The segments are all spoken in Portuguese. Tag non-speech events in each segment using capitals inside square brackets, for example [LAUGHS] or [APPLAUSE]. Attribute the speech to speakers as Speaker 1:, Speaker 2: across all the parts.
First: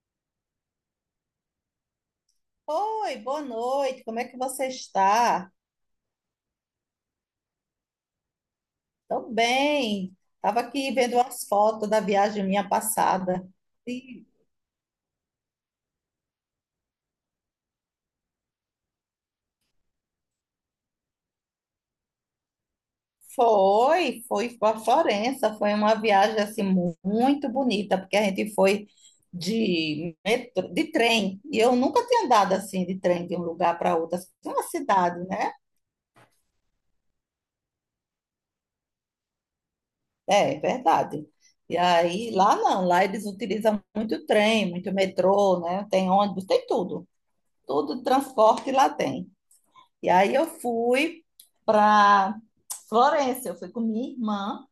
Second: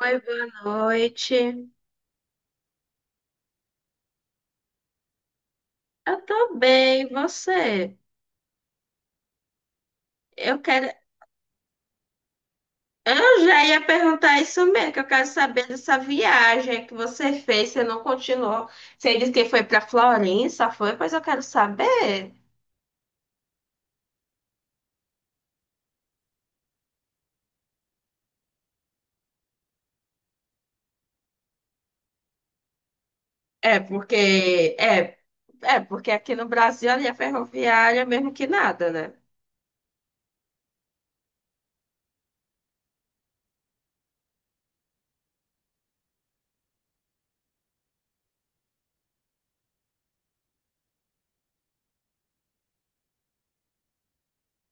Speaker 1: Oi, boa noite.
Speaker 2: Oi, boa noite. Como é que você está?
Speaker 1: Eu tô bem, e você?
Speaker 2: Tô bem.
Speaker 1: Eu
Speaker 2: Tava
Speaker 1: quero.
Speaker 2: aqui vendo umas fotos da viagem minha
Speaker 1: Eu
Speaker 2: passada.
Speaker 1: já ia
Speaker 2: E
Speaker 1: perguntar isso mesmo, que eu quero saber dessa viagem que você fez, você não continuou. Você disse que foi pra Florença, foi? Pois eu quero saber.
Speaker 2: foi para Florença. Foi uma viagem assim muito bonita, porque a gente foi de metrô, de trem. E eu nunca tinha andado assim de trem de um
Speaker 1: É,
Speaker 2: lugar para outro,
Speaker 1: porque
Speaker 2: assim, de uma
Speaker 1: é,
Speaker 2: cidade, né?
Speaker 1: é porque aqui no Brasil a linha ferroviária é mesmo que nada, né?
Speaker 2: É, é verdade. E aí lá não, lá eles utilizam muito trem, muito metrô, né? Tem ônibus, tem tudo. Tudo de transporte lá tem. E aí eu fui para Florença, eu fui com minha irmã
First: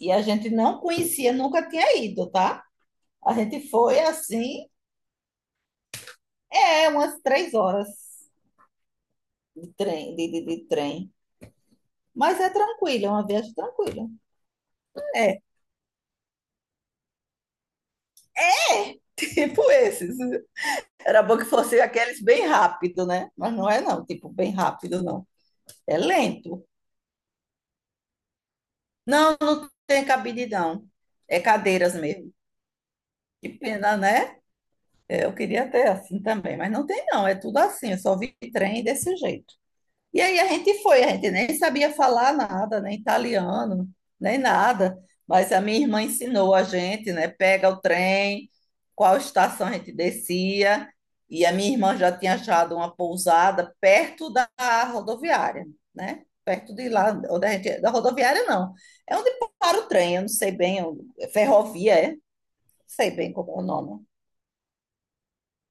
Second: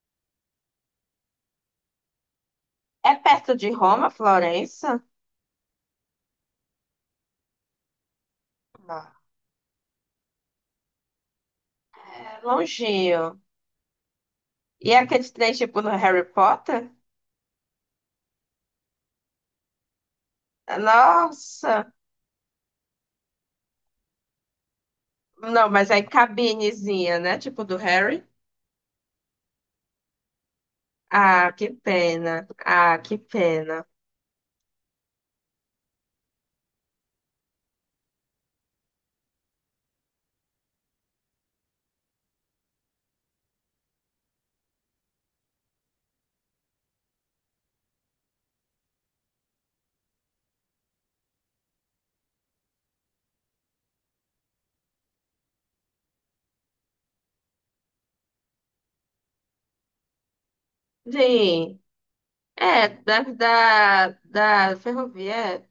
Speaker 2: e a gente não conhecia, nunca tinha ido, tá?
Speaker 1: É
Speaker 2: A
Speaker 1: perto de
Speaker 2: gente foi
Speaker 1: Roma,
Speaker 2: assim,
Speaker 1: Florença?
Speaker 2: é umas 3 horas
Speaker 1: Não.
Speaker 2: de trem, de trem. Mas
Speaker 1: É
Speaker 2: é tranquilo, é uma
Speaker 1: longinho.
Speaker 2: viagem tranquila.
Speaker 1: E aqueles
Speaker 2: É,
Speaker 1: trens tipo no Harry Potter?
Speaker 2: [LAUGHS] tipo esses. Era bom que fosse
Speaker 1: Nossa!
Speaker 2: aqueles bem rápido, né? Mas não é não, tipo, bem rápido não.
Speaker 1: Não, mas
Speaker 2: É
Speaker 1: aí
Speaker 2: lento.
Speaker 1: cabinezinha, né? Tipo do Harry.
Speaker 2: Não, não tem cabine não. É
Speaker 1: Ah, que
Speaker 2: cadeiras mesmo.
Speaker 1: pena. Ah, que
Speaker 2: Que
Speaker 1: pena.
Speaker 2: pena, né? É, eu queria ter assim também, mas não tem não, é tudo assim, eu só vi trem desse jeito. E aí a gente foi, a gente nem sabia falar nada, nem italiano, nem nada, mas a minha irmã ensinou a gente, né? Pega o trem, qual estação a gente descia, e a minha irmã já tinha achado uma pousada perto da rodoviária, né? Perto de lá, onde a gente, é, da rodoviária não, é onde para o trem, eu não sei bem, é
Speaker 1: Sim.
Speaker 2: ferrovia, é? Não
Speaker 1: É,
Speaker 2: sei
Speaker 1: da,
Speaker 2: bem como é o nome.
Speaker 1: da, da ferrovia, é,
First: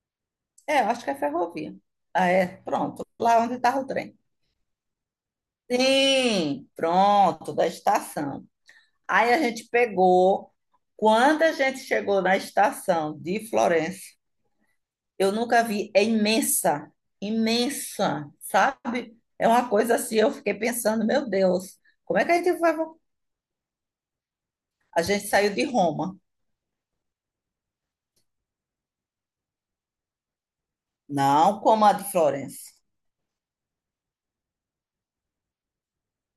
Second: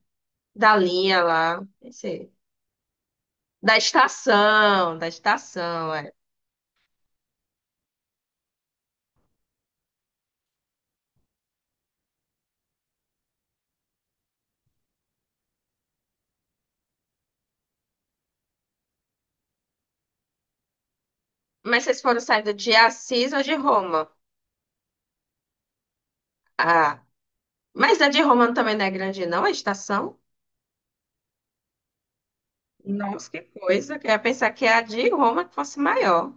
Speaker 1: da
Speaker 2: É, eu acho que é
Speaker 1: linha lá.
Speaker 2: ferrovia.
Speaker 1: Não
Speaker 2: Ah,
Speaker 1: sei.
Speaker 2: é, pronto, lá é onde
Speaker 1: Da
Speaker 2: estava o trem.
Speaker 1: estação, da estação, é.
Speaker 2: Sim, pronto, da estação. Aí a gente pegou. Quando a gente chegou na estação de Florença, eu nunca vi, é imensa, imensa, sabe? É uma coisa assim, eu fiquei pensando, meu Deus,
Speaker 1: Mas vocês
Speaker 2: como
Speaker 1: foram
Speaker 2: é que a
Speaker 1: saindo
Speaker 2: gente
Speaker 1: de
Speaker 2: vai?
Speaker 1: Assis ou de Roma?
Speaker 2: A gente saiu de Roma,
Speaker 1: Ah, mas a de Roma também não é grande, não, a estação?
Speaker 2: não como a de Florença.
Speaker 1: Nossa, que coisa. Que eu ia pensar que a de Roma fosse maior.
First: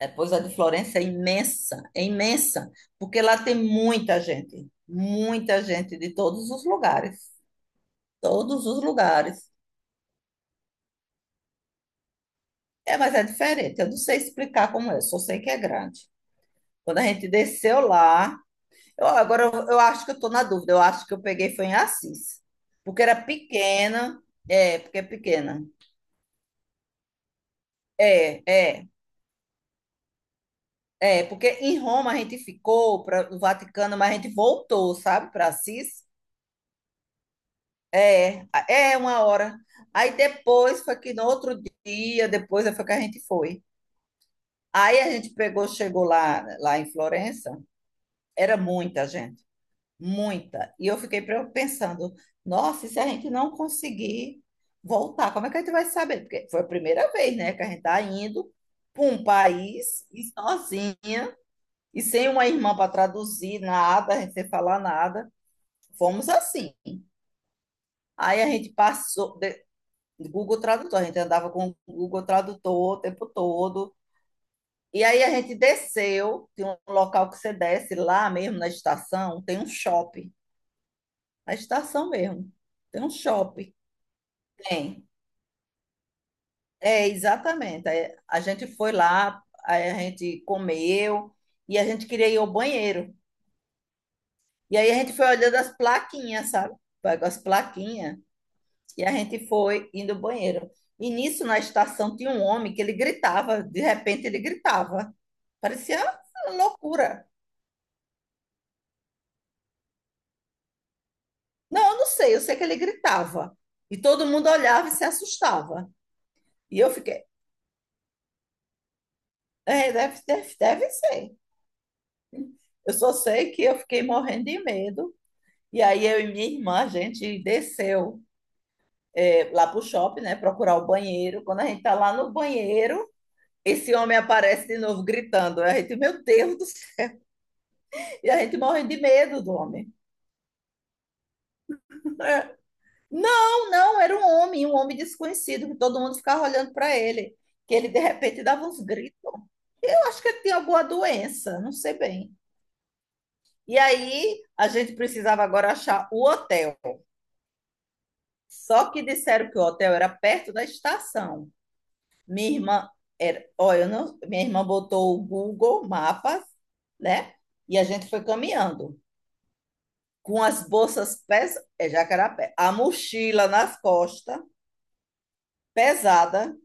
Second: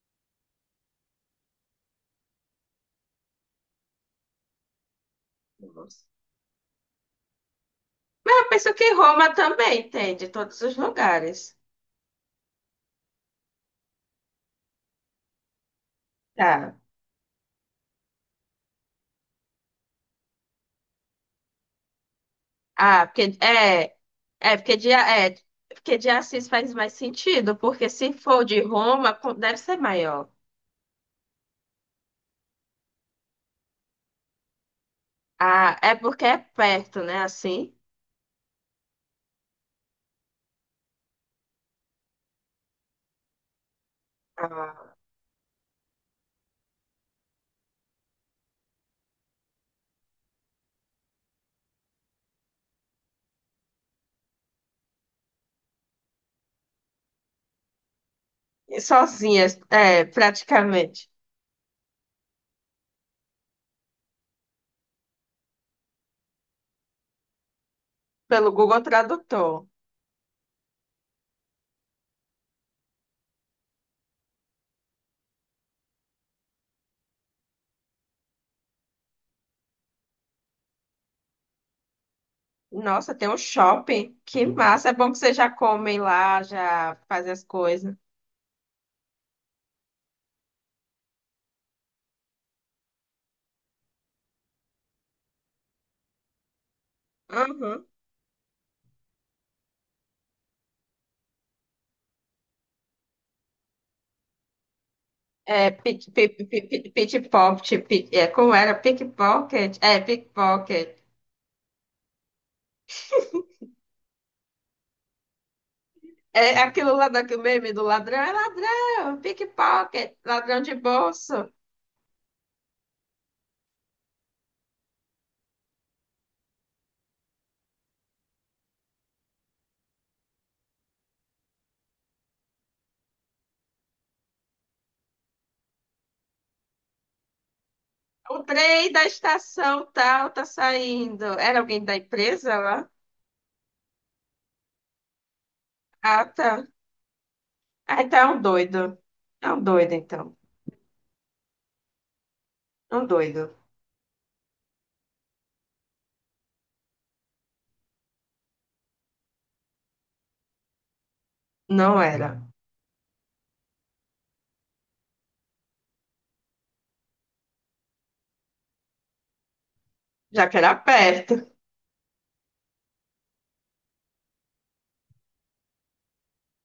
Speaker 2: Depois a de Florença é imensa, porque lá tem muita gente
Speaker 1: Nossa.
Speaker 2: de todos os lugares,
Speaker 1: Mas eu
Speaker 2: todos
Speaker 1: penso
Speaker 2: os
Speaker 1: que Roma
Speaker 2: lugares.
Speaker 1: também tem, de todos os lugares.
Speaker 2: É, mas é diferente, eu não sei explicar como é, só sei que é grande.
Speaker 1: Tá.
Speaker 2: Quando a gente desceu lá, agora eu acho que eu estou na dúvida, eu acho que eu peguei foi em Assis, porque
Speaker 1: Ah,
Speaker 2: era
Speaker 1: porque é,
Speaker 2: pequena, é, porque é
Speaker 1: é,
Speaker 2: pequena.
Speaker 1: porque de Assis faz mais sentido, porque se
Speaker 2: É,
Speaker 1: for de
Speaker 2: é,
Speaker 1: Roma, co- deve ser maior.
Speaker 2: é, porque em Roma a gente ficou para o Vaticano, mas a gente voltou, sabe, para
Speaker 1: Ah, é
Speaker 2: Assis.
Speaker 1: porque é perto, né? Assim,
Speaker 2: É é 1 hora. Aí depois foi que no outro dia, depois é, foi que a gente foi.
Speaker 1: ah,
Speaker 2: Aí a gente pegou, chegou lá em Florença, era muita gente, muita. E eu fiquei pensando, nossa, e se a gente não conseguir voltar, como é que a gente vai saber? Porque foi a primeira vez, né, que a gente tá indo
Speaker 1: e
Speaker 2: para um
Speaker 1: sozinhas, é,
Speaker 2: país e sozinha
Speaker 1: praticamente,
Speaker 2: e sem uma irmã para traduzir nada, a gente sem falar nada. Fomos assim. Aí a
Speaker 1: pelo
Speaker 2: gente
Speaker 1: Google
Speaker 2: passou,
Speaker 1: Tradutor.
Speaker 2: Google Tradutor, a gente andava com o Google Tradutor o tempo todo. E aí a gente desceu, tem um local que você desce lá mesmo na estação, tem um shopping, na estação mesmo, tem um
Speaker 1: Nossa, tem um
Speaker 2: shopping.
Speaker 1: shopping, que massa! É
Speaker 2: Tem.
Speaker 1: bom que vocês já comem lá, já
Speaker 2: É,
Speaker 1: fazem as
Speaker 2: exatamente.
Speaker 1: coisas.
Speaker 2: Aí a gente foi lá, aí a gente comeu e a gente queria ir ao banheiro. E aí a gente foi olhando as plaquinhas, sabe? Pegou as
Speaker 1: Uhum.
Speaker 2: plaquinhas e a gente foi indo ao banheiro. E nisso, na estação, tinha um homem que ele gritava, de repente ele gritava.
Speaker 1: É,
Speaker 2: Parecia
Speaker 1: pit, pit, pit, pit,
Speaker 2: loucura.
Speaker 1: pit, pop, pit- é, como era? Pickpocket? É, pickpocket.
Speaker 2: Não, eu não sei, eu sei que ele gritava. E todo mundo olhava e se assustava.
Speaker 1: É
Speaker 2: E eu
Speaker 1: aquilo lá
Speaker 2: fiquei,
Speaker 1: daquele meme do ladrão, é ladrão,
Speaker 2: é,
Speaker 1: pickpocket,
Speaker 2: deve, deve,
Speaker 1: ladrão de
Speaker 2: deve ser.
Speaker 1: bolso.
Speaker 2: Eu só sei que eu fiquei morrendo de medo. E aí eu e minha irmã, a gente desceu é, lá pro shopping, né, procurar o banheiro. Quando a gente tá lá no banheiro, esse homem aparece de novo gritando. A gente, meu Deus do céu, e a
Speaker 1: O
Speaker 2: gente morrendo
Speaker 1: trem
Speaker 2: de
Speaker 1: da
Speaker 2: medo do
Speaker 1: estação
Speaker 2: homem.
Speaker 1: tal tá saindo. Era alguém da empresa
Speaker 2: [LAUGHS]
Speaker 1: lá?
Speaker 2: Não, não, era um homem desconhecido, que todo mundo
Speaker 1: Ah,
Speaker 2: ficava
Speaker 1: tá.
Speaker 2: olhando para ele, que ele de
Speaker 1: Ah, então é um
Speaker 2: repente dava uns
Speaker 1: doido.
Speaker 2: gritos.
Speaker 1: É um doido,
Speaker 2: Eu acho que
Speaker 1: então.
Speaker 2: ele tinha alguma doença, não sei bem.
Speaker 1: É um doido.
Speaker 2: E aí a gente precisava agora achar o hotel. Só que disseram que o hotel era perto da estação.
Speaker 1: Não era.
Speaker 2: Minha irmã era, olha, eu não, minha irmã botou o Google Mapas, né? E a gente foi caminhando com
Speaker 1: Já que
Speaker 2: as
Speaker 1: era
Speaker 2: bolsas
Speaker 1: perto.
Speaker 2: pesadas, é Jacarapé, a mochila nas costas, pesada.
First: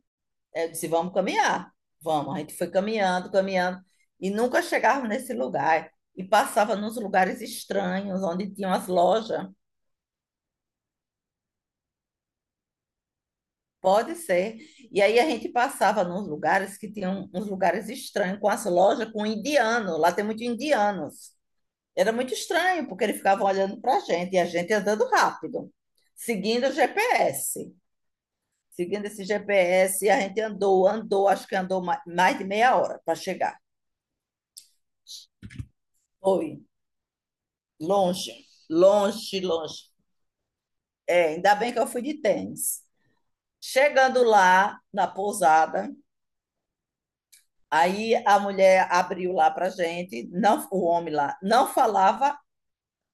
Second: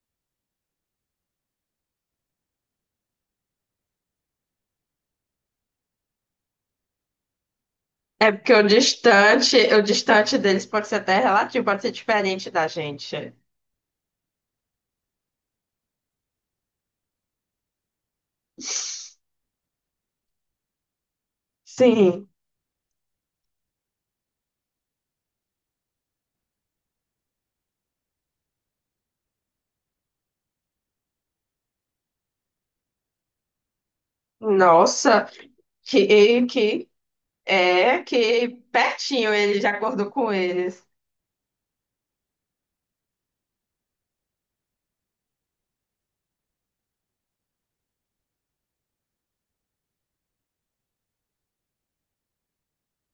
Speaker 2: É, eu disse, vamos caminhar. Vamos. A gente foi caminhando, caminhando, e nunca chegava nesse lugar. E passava nos lugares estranhos,
Speaker 1: É porque
Speaker 2: onde tinham as lojas.
Speaker 1: o distante deles pode ser até relativo, pode ser diferente da gente.
Speaker 2: Pode ser. E aí a gente passava nos lugares que tinham uns lugares estranhos, com as lojas, com indiano. Lá tem muito indianos. Era
Speaker 1: Sim.
Speaker 2: muito estranho, porque eles ficavam olhando para a gente, e a gente andando rápido, seguindo o GPS. Seguindo esse GPS, a gente andou, andou, acho que andou mais de meia hora para chegar.
Speaker 1: Nossa, que,
Speaker 2: Foi.
Speaker 1: que é
Speaker 2: Longe,
Speaker 1: que pertinho
Speaker 2: longe,
Speaker 1: ele já
Speaker 2: longe.
Speaker 1: acordou com eles.
Speaker 2: É, ainda bem que eu fui de tênis. Chegando lá na pousada, aí a mulher abriu lá para gente, não, o homem lá não falava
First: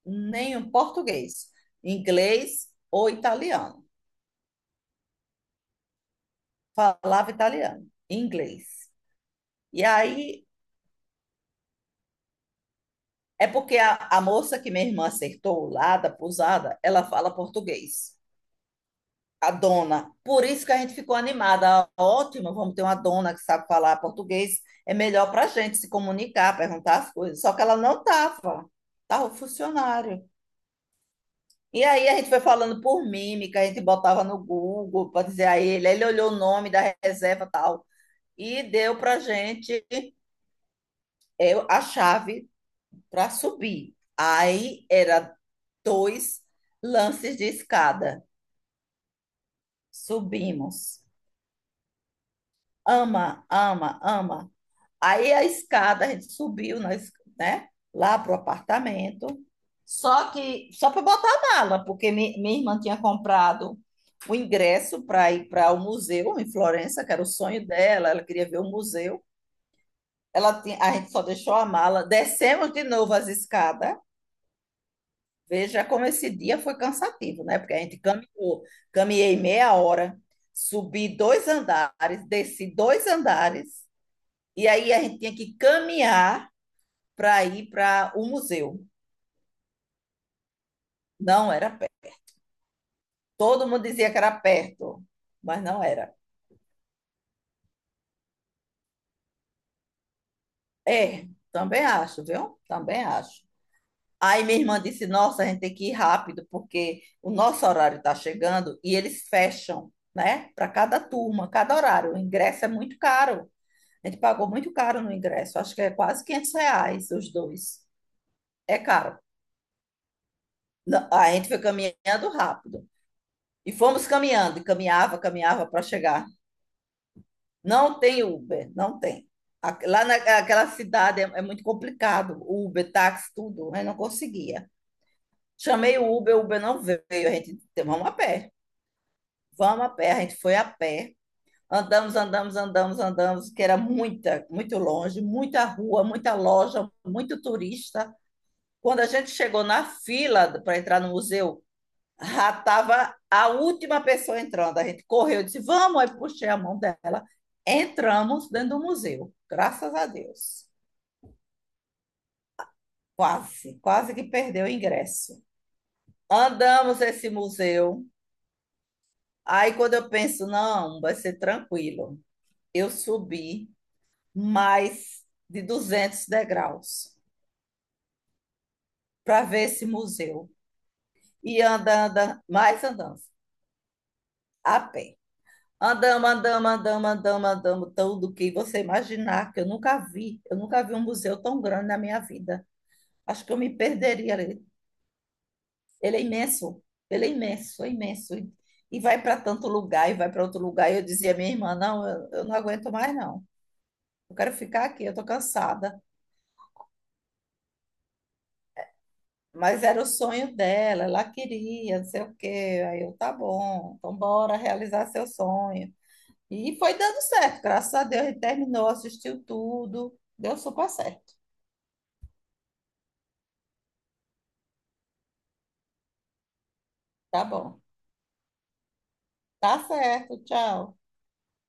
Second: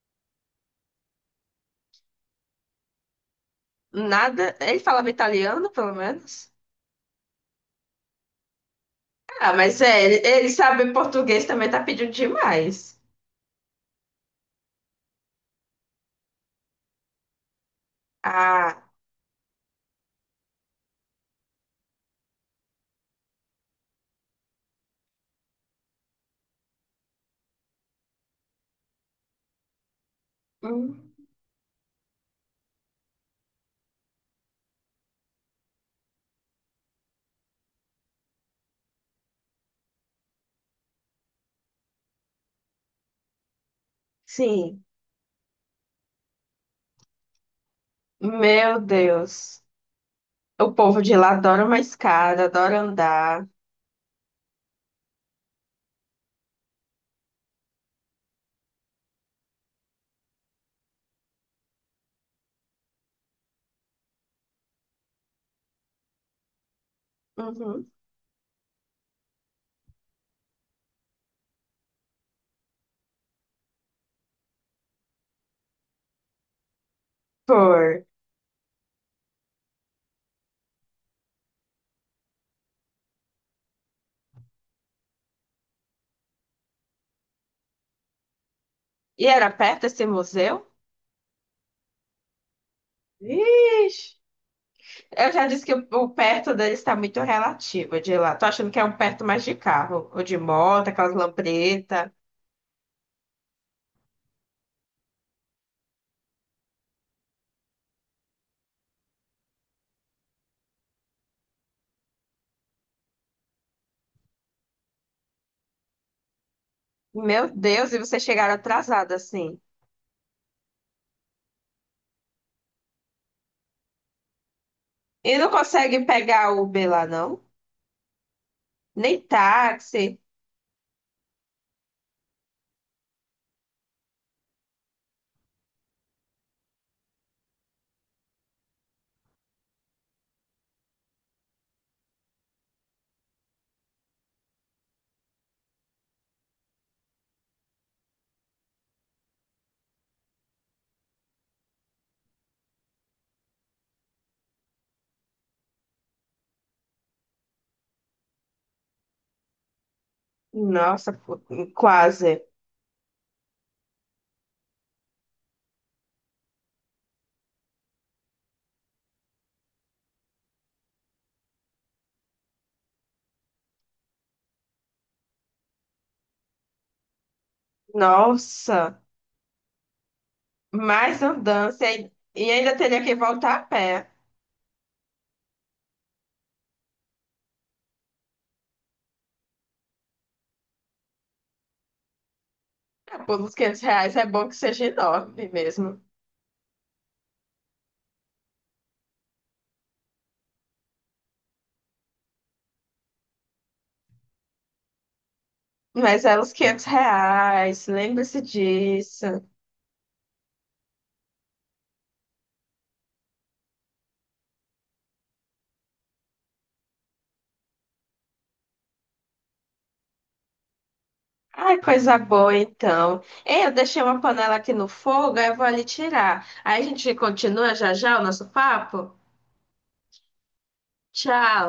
Speaker 2: nenhum português, inglês ou italiano.
Speaker 1: Nada. Ele falava italiano, pelo menos.
Speaker 2: Falava italiano, inglês.
Speaker 1: Ah, mas
Speaker 2: E
Speaker 1: é, ele,
Speaker 2: aí
Speaker 1: ele sabe português também, tá pedindo demais.
Speaker 2: é porque a moça que minha irmã acertou lá da pousada, ela fala português.
Speaker 1: Ah,
Speaker 2: A dona. Por isso que a gente ficou animada. Ah, ótimo, vamos ter uma dona que sabe falar português. É melhor para a gente se comunicar, perguntar as coisas. Só que ela não estava. Estava o funcionário.
Speaker 1: hum,
Speaker 2: E aí a gente foi falando por mímica, a gente botava no Google para dizer a ele. Ele olhou o nome da reserva e tal. E deu para a gente é, a chave para subir.
Speaker 1: sim.
Speaker 2: Aí era dois lances de escada.
Speaker 1: Meu Deus. O povo
Speaker 2: Subimos
Speaker 1: de lá adora uma escada, adora
Speaker 2: ama,
Speaker 1: andar.
Speaker 2: ama, ama. Aí a escada, a gente subiu, nós, né, lá pro apartamento. Só que, só para botar a mala, porque minha irmã tinha comprado o ingresso para ir para o museu em Florença, que era o sonho
Speaker 1: Uhum.
Speaker 2: dela, ela queria ver o museu. Ela tinha, a gente só deixou a mala, descemos de novo as escadas. Veja como esse dia foi cansativo, né? Porque a gente
Speaker 1: Por.
Speaker 2: caminhou, caminhei meia hora, subi dois andares, desci dois andares, e aí a gente tinha que caminhar para ir para o museu.
Speaker 1: E era perto esse museu?
Speaker 2: Não era perto. Todo mundo
Speaker 1: Ixi.
Speaker 2: dizia que era perto,
Speaker 1: Eu já
Speaker 2: mas
Speaker 1: disse que o,
Speaker 2: não
Speaker 1: o
Speaker 2: era.
Speaker 1: perto dele está muito relativo de lá. Tô achando que é um perto mais de carro, ou de moto, aquelas
Speaker 2: É, também
Speaker 1: lampretas.
Speaker 2: acho, viu? Também acho. Aí minha irmã disse: Nossa, a gente tem que ir rápido, porque o nosso horário está chegando e eles fecham, né? Para cada turma, cada horário. O ingresso é muito caro. A gente pagou muito caro no ingresso, acho que é quase R$ 500 os
Speaker 1: Meu
Speaker 2: dois.
Speaker 1: Deus, e vocês chegaram
Speaker 2: É
Speaker 1: atrasados
Speaker 2: caro.
Speaker 1: assim.
Speaker 2: A gente foi caminhando rápido. E fomos caminhando, e caminhava,
Speaker 1: E não
Speaker 2: caminhava para
Speaker 1: consegue
Speaker 2: chegar.
Speaker 1: pegar Uber lá, não?
Speaker 2: Não tem Uber, não
Speaker 1: Nem
Speaker 2: tem.
Speaker 1: táxi.
Speaker 2: Lá naquela cidade é, muito complicado, Uber, táxi, tudo, eu não conseguia. Chamei o Uber não veio, a gente, vamos a pé, vamos a pé, a gente foi a pé, andamos, andamos, andamos, andamos, que era muita, muito longe, muita rua, muita loja, muito turista. Quando a gente chegou na fila para entrar no museu, já estava a última pessoa entrando. A gente correu, disse, vamos, aí puxei a mão dela. Entramos dentro do museu, graças a Deus.
Speaker 1: Nossa, pô, quase.
Speaker 2: Quase, quase que perdeu o ingresso. Andamos esse museu. Aí quando eu penso, não, vai ser tranquilo. Eu subi mais de 200 degraus
Speaker 1: Nossa,
Speaker 2: para ver esse museu.
Speaker 1: mais
Speaker 2: E
Speaker 1: andança. E
Speaker 2: anda,
Speaker 1: ai-
Speaker 2: anda,
Speaker 1: e ainda
Speaker 2: mais
Speaker 1: teria que
Speaker 2: andando,
Speaker 1: voltar a pé.
Speaker 2: a pé. Andamos, andamos, andamos, andamos, andamos, tudo que você imaginar, que eu nunca vi. Eu nunca vi um museu tão grande na minha vida.
Speaker 1: Por
Speaker 2: Acho
Speaker 1: uns
Speaker 2: que eu me
Speaker 1: R$ 500 é
Speaker 2: perderia
Speaker 1: bom que
Speaker 2: ali.
Speaker 1: seja enorme mesmo.
Speaker 2: Ele é imenso, ele é imenso, é imenso. E vai para tanto lugar, e vai para outro lugar. E eu dizia, à minha irmã, não, eu não aguento mais, não. Eu quero ficar aqui, eu estou cansada.
Speaker 1: Mas é uns R$ 500, lembre-se disso.
Speaker 2: Mas era o sonho dela, ela queria, não sei o quê. Aí eu, tá bom, então bora realizar seu sonho. E foi dando certo, graças a Deus, ele terminou, assistiu tudo, deu super certo.
Speaker 1: Ai, coisa boa, então. Ei, eu deixei uma panela aqui no fogo, aí eu vou ali tirar. Aí a gente
Speaker 2: Tá
Speaker 1: continua
Speaker 2: bom.
Speaker 1: já já o nosso papo?
Speaker 2: Tá certo. Tchau.
Speaker 1: Tchau.